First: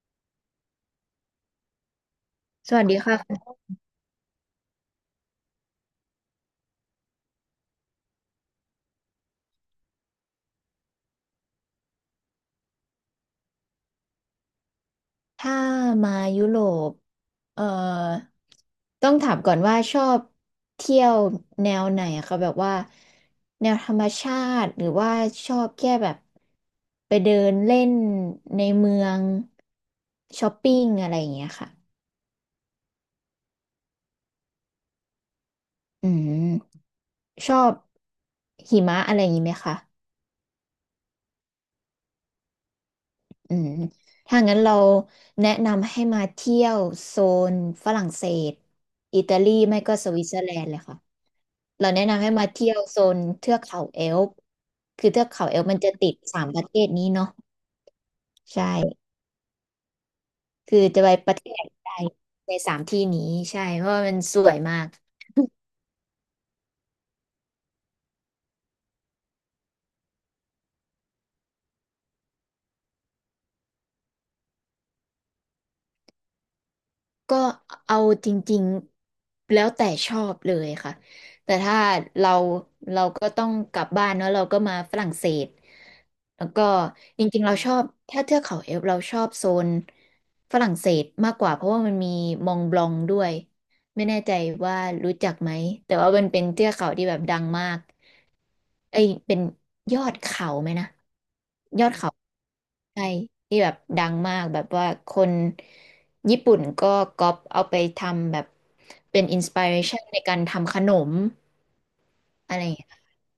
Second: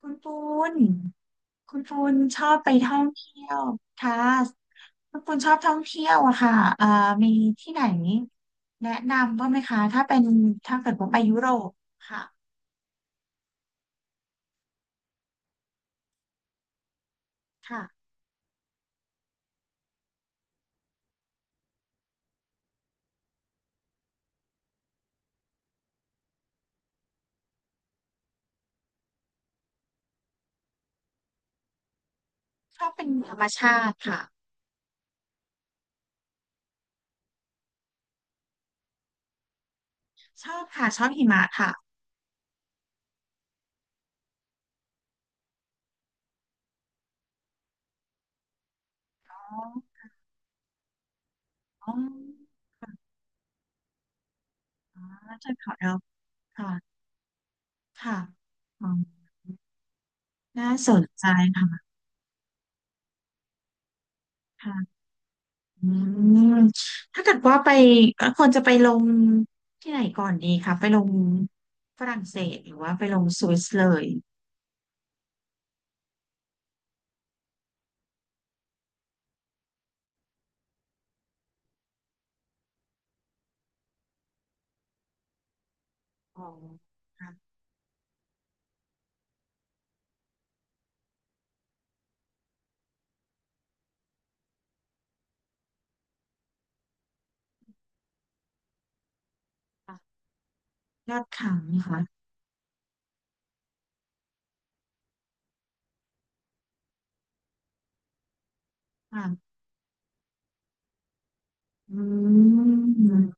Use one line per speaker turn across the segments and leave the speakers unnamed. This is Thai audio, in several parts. คุณปูนคุณปูนชอบไป
สวัส
ท่
ดี
อง
ค่ะ
เที่ยวค่ะคุณปูนชอบท่องเที่ยวอะค่ะมีที่ไหนแนะนำบ้างไหมคะถ้าเป็นถ้าเกิดว่าไปยุโรปค่ะ
ถ้ามายุโรปเอ่อ
ค่ะ
ต้องถามก่อนว่าชอบเที่ยวแนวไหนอะคะแบบว่าแนวธรรมชาติ หรือว่าชอบแค่แบบไปเดินเล่นในเมืองช้อปปิ้งอะไรอย่างเงี้ยค่ะ
ชอบเป็นธรรมชาติค่ะ
อืมชอบหิมะอะไรอย่างงี้ไหมคะ
ชอบค่ะชอบหิมะค่ะ
อืมถ้างั้นเราแนะนำให้มาเที่ยวโซนฝรั่งเศสอิตาลี
อ๋อ
ไม่ก็สวิตเซอร์แลนด์เลยค่ะเรา
อ๋อ
แนะนำให้มาเที่ยวโซนเทือกเขาแอลป์
อ๋อ
คือเทือกเขา
เทือ
แอลป์
เขา
มัน
แอ
จะ
ลป์
ติดสามประ
ค่ะ
เทศนี้เนาะ
ค่ะ
ใช่
อ๋อน่า
คือ
ส
จะ
น
ไป
ใจ
ประเทศใดในสามที่นี้ใช่เพราะว่ามันสวยมาก
ค่ะ อืมถ้าเกิดว่าไปควรจะไปลงที่ไหนก่อนดีคะไปลงฝรั่งเศสหรือว่าไปลงสวิสเลย
ก็เอาจริงๆแล้วแต่ชอบเลยค่ะแต่ถ้าเราเราก็ต้องกลับบ้านเนอะเราก็มาฝรั่งเศส
อ๋
แล้
อ
วก็
ค
จ
รับ
ริงๆเราชอบถ้าเทือกเขาเอลป์เราชอบโซนฝรั่งเศสมากกว่าเพราะว่ามันมีมองบลองด้วย ไม่แน่ใจว่ารู้จักไหมแต่ว่ามันเป็นเทือกเขาที่แบบดังมากเอ้ยเป็นยอด
ค่ะ
เขาไหมนะ
ยอดขัง
ย
นะ
อดเขา
คะ
ใช่ที่แบบดังมากแบบว่าคนญี่ปุ่นก็ก๊อปเอาไปทำแบบเป็
ค่ะ
นอินสปิเรชันในการทำขนม
อ
อะ
ื
ไรอย่างเงี้ย
ม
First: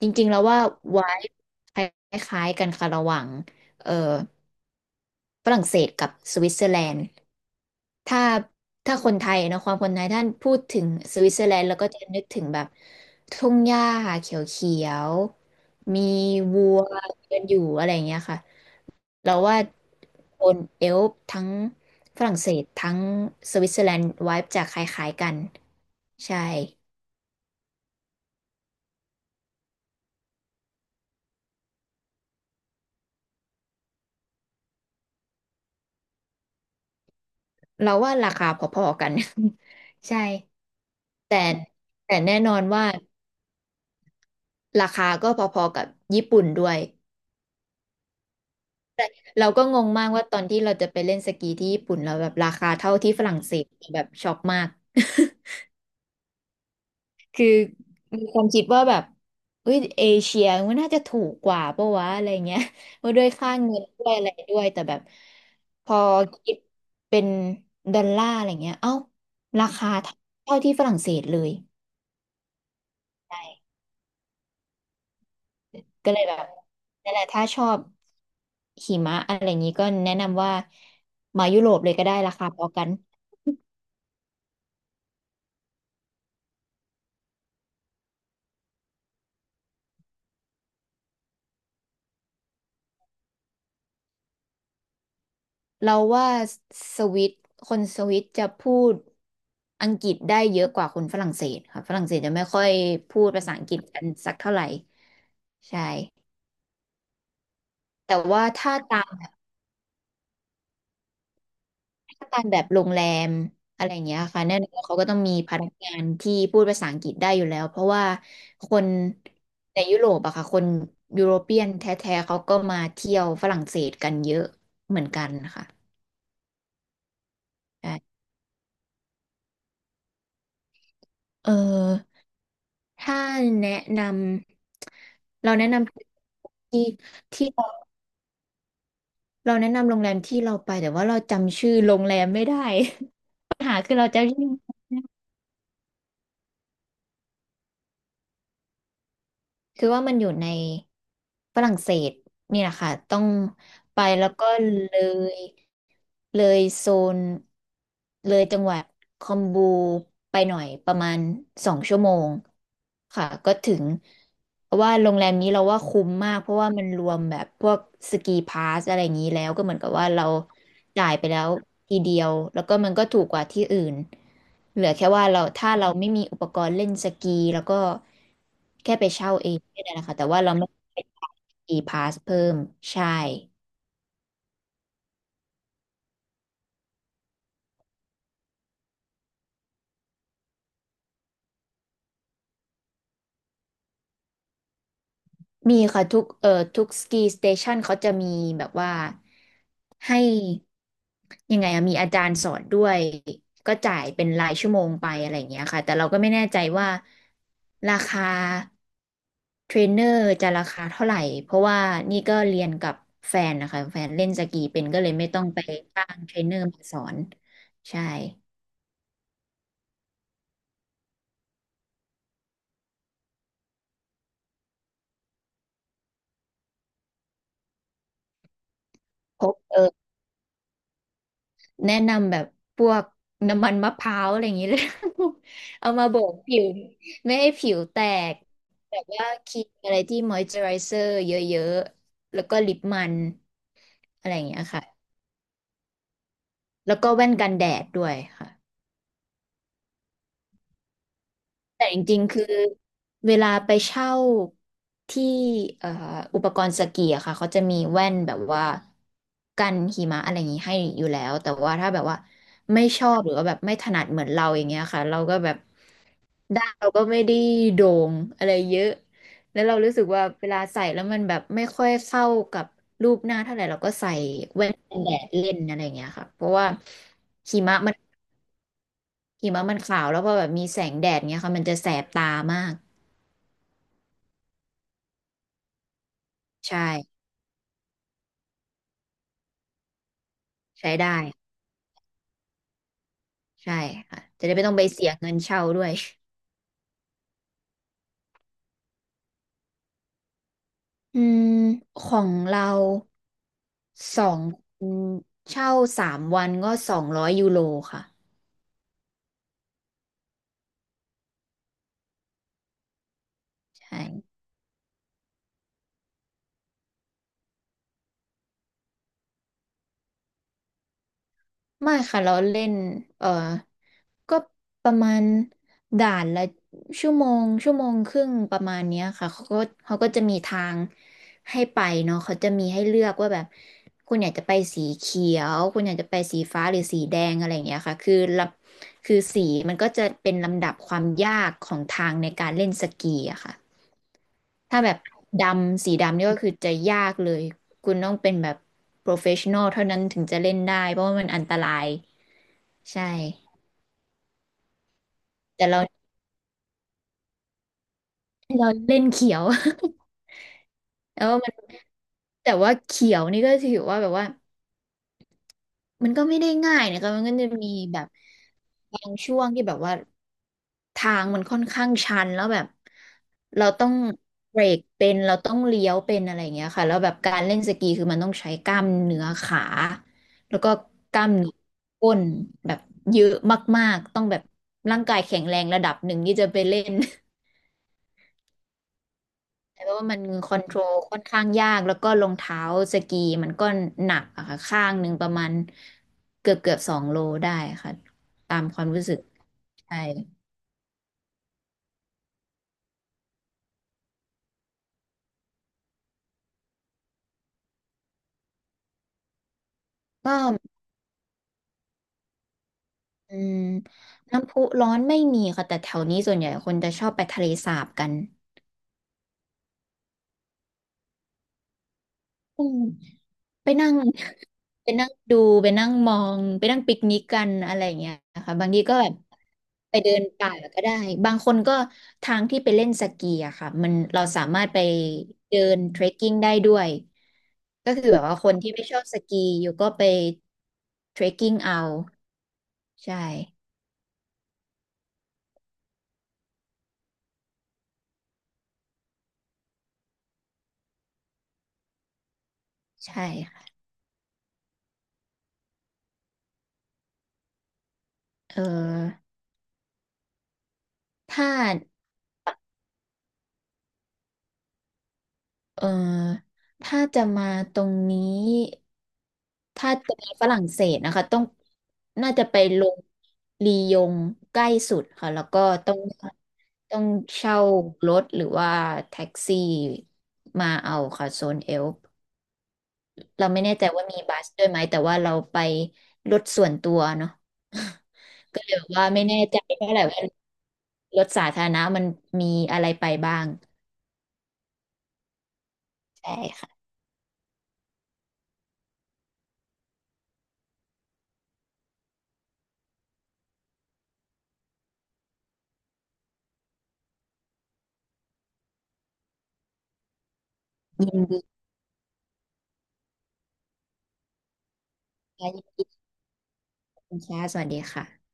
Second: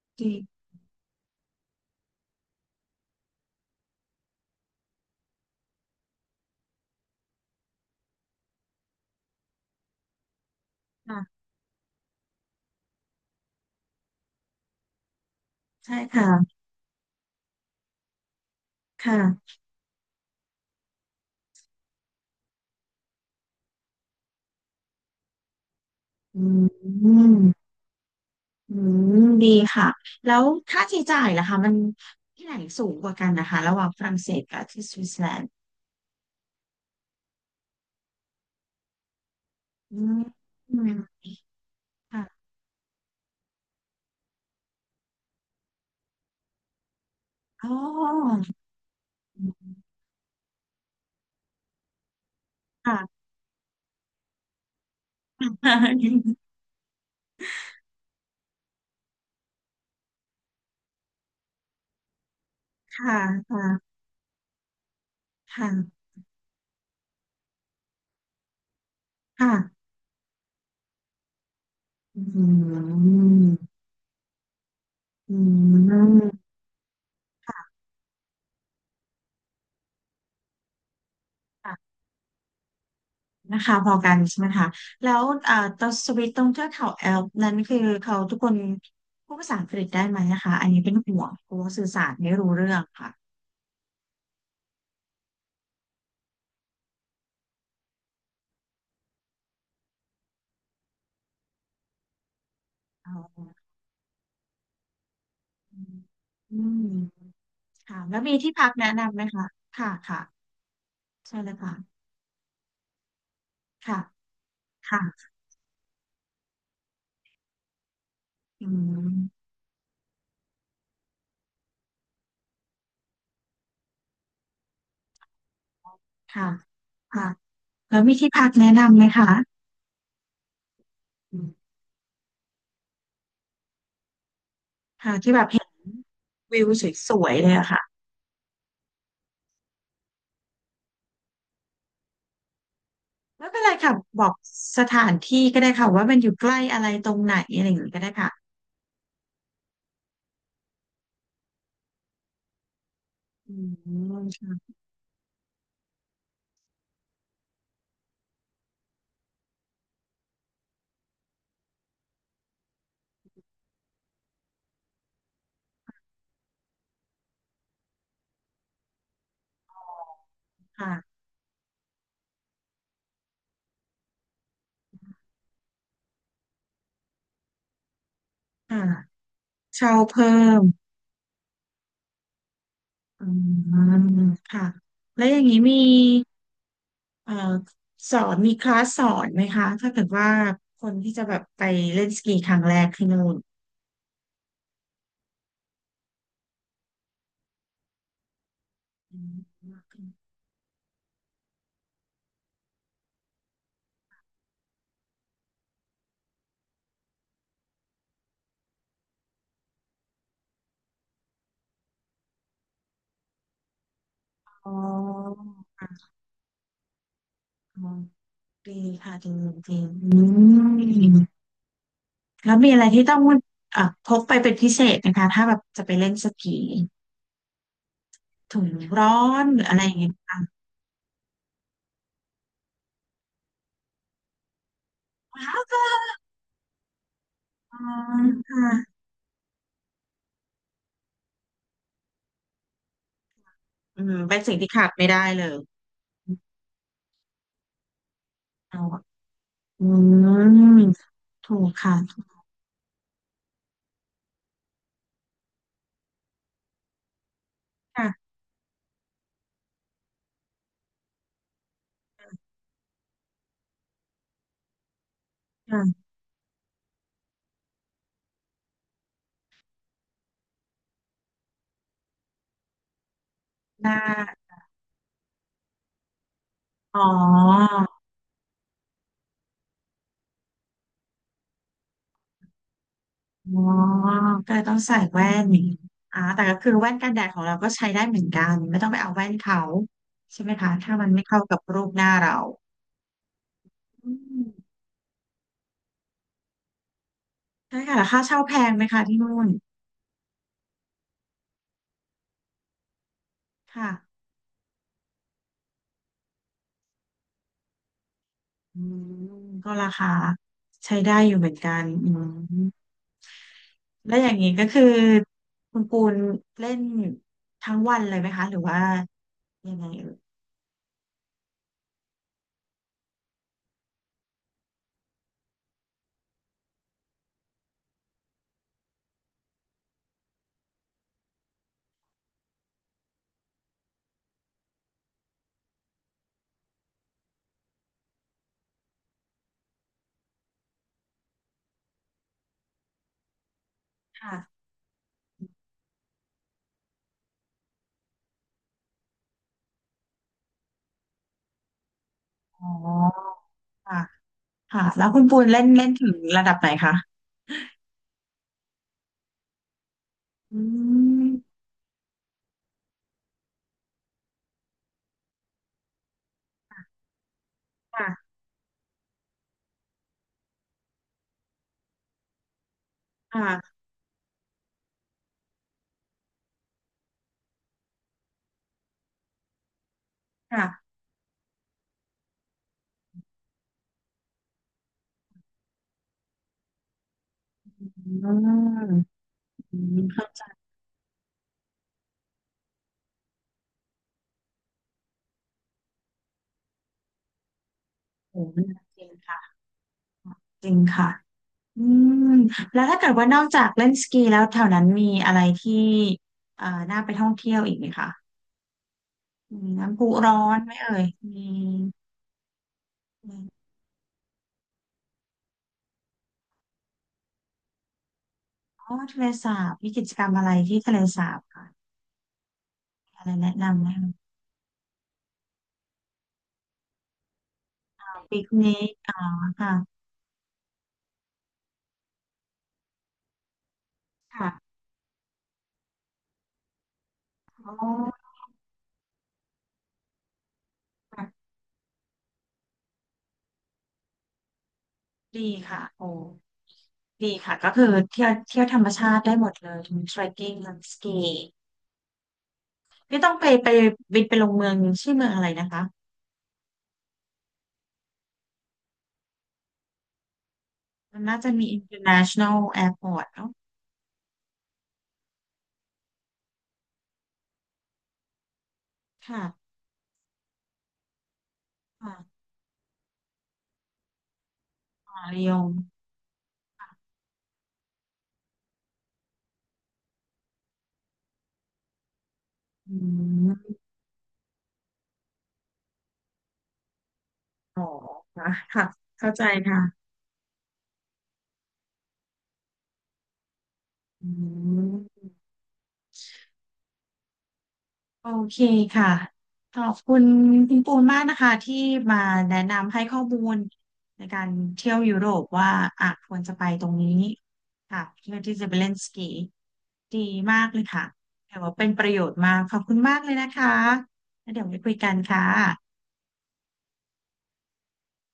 จริง
ดี
ๆแล้วว่าไวายคล้ายๆกันค่ะระหว่างเอ่อฝรั่งเศสกับสวิตเซอร์แลนด์ ถ้าถ้าคนไทยเนอะความคนไทยท่านพูดถึงส
ค่ะ
วิตเซอร์แลนด์แล้วก็จะนึกถึงแบบทุ่งหญ้าเขียว
ใช่
ๆมี
ค่ะ
วัวเดินอยู่อะไรอย่างเงี้ยค่ะเรา
ค่ะ
ว่าคนเอลป์ทั้งฝรั่งเศสทั้งสวิตเซอร์แลนด์ไวบ์จะคล้ายๆกันใช่
อืมอืมดีค่ะแล้วค่าใช้จ่ายล่ะคะมันที่ไหนสูงกว่ากันนะคะระหว่างฝรั่งเศสกับที่สวิตเซอร์แลนด์
เราว่าราคาพอๆกัน
อื ม
ใช่
อืม
แต่แต่
ค่ะ
แน่นอนว่าราคาก็พอๆกับญี่ปุ่นด้วย
อ๋อ
เราก็งงมากว่าตอนที่เราจะไปเล่นสกีที่ญี่ปุ่นเราแบบราคาเท่าที่
ค่ะ
ฝรั่งเศสแบบช็อกมาก คือมีความคิดว่าแบบเอ้ยเอเชียมันน่าจะถูกกว่าปะวะอะไรเงี้ยว่า
ค่ะ
ด้วยค่าเงิน
ค่ะ
ด้วยอะไรด้วยแต่แบบพอ
ค่ะ
คิดเป็นดอลลาร์อะไรเงี้ยเอ้า
ค่ะ
ราคาเท่าที่ฝรั่งเศสเลย
อืม
ใช่
อื
ก็เลยแบ
ม
บนั่นแหละถ้าช
ค่ะ
อบหิมะอะไรอย่างนี้ก็แนะนำว่ามายุโรปเล
ค่ะ
ยก็ได้ราคาพอกัน
นะคะพอกันใช่ไหมคะแล้วตอนสวิตตรงเทือกเขาแอลป์นั้นคือเขาทุกคนพูดภาษาอังกฤษได้ไหมนะคะอันนี้เป็นห่วงกลัวสื่อสารไม่รู้เรื่องค่ะ
เราว่าสวิตคนสวิตจะพูดอังกฤษได้เยอะกว่าคนฝรั่งเศสค่ะฝรั่งเศสจะไม่ค่อย
อ๋
พูดภาษา
อ
อังกฤษกันสักเท่าไหร่
อื
ใช่
มอืมค่ะ
แต่
แล้วมี
ว่า
ที่พัก
ถ้า
แนะ
ตา
นำ
ม
ไหมคะค่ะค่ะใช่เลยค่ะ
ถ้าตามแบบโรงแรมอะไรอ
ค่ะ
ย่างเงี้ยค่ะแน่นอนเขาก็ต้อง
ค่ะ
มีพนักงานที่พูดภาษาอังกฤษได้อยู่แล้วเพราะว่า
อื
คน
ม
ในยุโรปอะค่ะคนยุโรเปียนแท้ๆเขาก็มาเที่ยวฝรั่งเศสกันเยอะเหมือนกันนะคะ
ค่ะค่ะ
ใช่
แล้วมีที่พักแนะนำไหมคะ
เออ ถ้าแนะน
ค่ะที่แบ
ำ
บ
เรา
เห็
แนะ
น
น
วิว
ำที่
สวยๆ
ที่
เลย
เรา
อะค่ะ
เราแนะนำโรงแรมที่เราไปแต่ว่าเราจำชื่อโรงแรมไม่ได้
ไม่
ปั
เป็
ญ
นไร
หา
ค่ะ
คือเรา
บอ
จำ
ก
ชื่อ
สถานที่ก็ได้ค่ะว่ามันอยู่ใกล้อะไรตรงไหนอะไรอย่างนี้ก็ได้ค่ะ
คือว่ามันอยู่ในฝรั่งเศสนี่แหละค่ะต้อง
อืม
ไปแล้วก็
ค่ะ
เลยเลยโซนเลยจังหวัดคอมบูไปหน่อยประมาณ2 ชั่วโมงค่ะก็ถึงเพราะว่าโรงแรมนี้เราว่าคุ้มมากเพราะว่ามันรวมแบบพวกสกีพาสอะไรอย่างนี้แล้วก็เหมือนกับว่าเรา
ค่ะ
จ่ายไปแล้วทีเดียวแล้วก็มันก็ถูกกว่าที่อื่นเหลือแค่ว่าเราถ้าเราไม่มีอุปกรณ์เล่นสกีแล้วก็
ค่ะ
แค่ไปเช่าเองก็
เช่า
ได้นะคะแต่
เพิ่
ว่าเรา
ม
ไม่ไปอีพาสเพิ่มใช่
อืมค่ะแล้วอย่างนี้มีเอ่อสอนมีคลาสสอนไหมคะถ้าเกิดว่าคนที่จะแบบไปเล่นสกีครั้งแรกที่นู่น
มีค่ะทุกทุกสกีสเตชันเขาจะมีแบบว่า
อืม
ให้ยังไงอะมีอาจารย์สอนด้วยก็จ่ายเป็นรายชั่วโมงไปอะไรอย่างเงี้ยค่ะแต่เราก็ไม่แน่ใจว่าราคาเทรนเนอร์จะราคาเท่าไหร่เพราะว่านี่ก็เรียนกับแฟนนะคะแฟนเล่นสกี
อ๋อ
เป็นก็เลยไม่ต้องไปจ้างเทรนเนอร์มาสอน
อ๋อ
ใช่
ดีค่ะดีดีอืม แล้วมีอะไรที่ต้องพกไปเป็นพิเศษไหมคะถ้าแบบจะไปเล่นสกีถุงร้อ
พ
น
บ
หรืออะไรอย่างเงี้ย
แนะนำแบบพวกน้ำมันมะพร้าวอะไรอย่างนี้เลย
ว้า
เอามา
ว
โบกผิวไม่ให้ผิ
อื
วแต
ม
ก
ค่ะ
แบบว่าครีมอะไรที่มอยเจอไรเซอร์เยอะๆ แล้วก็ลิปมัน
อืม
อะไร
เป็
อ
น
ย่าง
สิ่ง
เงี้ย
ที่
ค่ะ
ขาดไม่ได้เลย
แล้วก็แว่นกันแดดด้วยค่ะ
เอาอะอืมถูก
แต่
ค่ะ
จริงๆคือเวลาไปเช่าที่เอ่ออุปกรณ์สกีอะค่ะเขาจะมีแว่น
ค่ะ
แบบว่ากันหิมะอะไรอย่างนี้ให้อยู่แล้วแต่ว่าถ้าแบบว่าไม่ชอบหรือว่าแบบไม่ถนัดเหมือนเราอย่างเงี้ยค่ะเราก็แบบ
ค่ะ
ด้านเราก็ไม่ได้โด่งอะไรเยอะแล้วเรารู้สึกว่าเวลาใส่แล้วมันแบบไม่ค่อยเข้ากับรูปหน้าเท่าไหร่เรา
ห
ก็
น้า
ใส่แว่นกันแดดเล่นอะไรอย่างเงี้ยค่ะเพราะว่า
อ๋
หิ
อ
มะมันหิมะมันขาวแล้วพอแบบมีแสงแดดเงี้ยค่ะมันจะแสบตามาก
อ๋อก็เลยต้องใส่แว่นอย่างงี้อ่าแต่ก็คื
ใช
อแว่นกันแด
่
ดของเราก็ใช้ได้เหมือนกันไม่ต้องไปเอาแว่นเขาใช่ไหมคะ
ใช้
ถ้ามัน
ได้
ไม่เข้ากับรูปหน้าเรา
ใช่
อื
ค่ะจะ
ม
ได้ไม่ต้องไปเสียเงินเช่าด้วย
ใช่ค่ะแล้วค่าเช่าแพงไหมคะที่นู่น
อืมของเรา
ค่ะ
สองคนเช่า3 วันก็200 ยูโรค่ะ
อืมก็ราคาใช้ได้อยู่เหมือนกันอืม
ใช่
แล้วอย่างนี้ก็คือคุณปูนเล่นทั้งวันเลยไหมคะหรือว่ายังไงเอ่ย
ไม่ค่ะเราเล่นเออก็ประมาณด่านละชั่วโมงชั่วโมงครึ่งประมาณเนี้ยค่ะเขาก็จะมีทางให้ไปเนาะเขาจะมีให้เลือกว่าแบบคุณอยากจะไปสีเขียวคุณอยากจะไปสีฟ้าหรือสีแดงอะไรอย่างเงี้ยค่ะคือสีมันก็จะเป็นลำดับความยากของทางในการเล่นสกีอะค่ะ
ค่ะ
ถ้าแบบดำสีดำนี่ก็คือจะยากเลยคุณต้องเป็นแบบโปรเฟชชั่นอลเท่านั้นถึงจะเล่นได้เพราะว่ามันอันตราย
อ๋อ
ใช่
ค่ะค่ะแล้วคุณปูนเล่
แต่
นเล่นถึงระดับไหนคะ
เราเล่นเขียว
อื
แล้วมัน
ม
แต่ว่าเขียวนี่ก็ถือว่าแบบว่ามันก็ไม่ได้ง่ายนะคะมันก็จะมีแบบ
ค่ะ
บางช่วงที่แบบว่าทางมันค่อนข้างชันแล้วแบบ
ค่ะ
เราต้องเบรกเป็นเราต้องเลี้ยวเป็นอะไรอย่างเงี้ยค่ะแล้วแบบการเล่นสกีคือมันต้องใช้กล้ามเนื้อขาแล้วก็
ค่ะ
กล้ามเนื้อก้นแบบเยอะมากๆต้องแบบร่างกายแข็งแรงระดับหนึ่งที่จะไปเล่น
อืมอื
แต่
ม
ว่ามัน
เข้าใจ
คอนโทรลค่อนข้างยากแล้วก็รองเท้าสกีมันก็หนักอะค่ะข้างหนึ่งประมาณเกือบ2 โลได้ค่ะ
ผม
ตามความ
จ
รู้
ริง
สึก
ค่ะ
ใช่
จริงค่ะอืมแล้วถ้าเกิดว่านอกจากเล่นสกีแล้วแถวนั้นมีอะไรที่เอ่อน่าไปท่องเที่ยวอีกไหมคะ มีน้ำพุร้
ก็
อนไหมเอ่ยมี
อื
มี
มน้ำพุร้อนไม่มีค่ะแต่แถวนี้ส่วนใหญ่คนจะชอบไปทะเลสาบกัน
อ๋อทะเลสาบมีกิจกรรมอะไรที่ทะเลสาบค่ะ
อืม
มีอะไรแนะ
ไป
นำไหม
นั่ง
คะ
ไปนั่งดูไปนั่งมองไปนั่งปิกนิกกันอะไรอย่างเงี้ย
ปิ
นะ
ก
คะบาง
นิ
ที
ก
ก็แบ
อ๋
บ
อ
ไป
ค่ะ
เดินป่าก็ได้บางคนก็ทางที่ไปเล่นสกีอะค่ะมันเราสา
ค่ะ
มารถไปเดินเทรคกิ้งได้ด้วย
อ๋
ก็คือแบ
อ
บว่าคนที่ไม่ชอบสกีอยู่ก็ไปเทรค
ค่ะ
กิ้งเอาใช่
ดีค่ะโอ้ดีค่ะก็คือเที่ยวเที่ยวธรรมชาติได้หมดเลยทั้งส r e ตกิ้งทั้งสกีพี่
ใช่
ต้องไป
ค่ะ
ไปบินไปลงเมืองชื่อเมืองอะไรนะคะ
เออ
มันน่า
ถ้า
จะมี international airport เนอะ
เอ่อถ้าจะมาตรงนี้
ค่ะ
ถ้าจะไปฝรั่งเศสนะคะต้อง
ค่ะ
น่าจะไปลงลียงใกล้สุด
ค่ะ
ค่ะ
ระ
แล้ว
ย
ก็
อง
ต้องต้องเช่ารถหรือว่าแท็กซี่มาเอาค่ะโซนเอลป์
อื
เราไม่แน่
ม
ใจว่ามีบัสด้วยไหมแต่ว่าเราไปรถส่วนตัวเนาะ
อ๋อค่ะ
ก็เลย
ค่ะ
ว่าไม่
เข้า
แน่
ใจ
ใจเท่าไหร่
ค่ะ
ว่ารถสาธารณะมันมีอะไรไปบ้าง
อืม
ใช่ค่ะ
โอเคค่ะขอบคุณคุณปูนมากนะคะที่มาแนะนำให้ข้อมูลในการเที่ยวยุโรปว่าอ่ะควรจะไปตรงนี้ค่ะเพื่อที่จะไปเล่นสกีดีมากเลยค่ะ
ยินดี
แต่ว่าเป็นประโยชน์มากขอบคุณมากเลยนะคะแล้วเดี๋ยวไว้คุยกันค่ะ
ค่ะ คุณแชร์สวัสดีค่ะ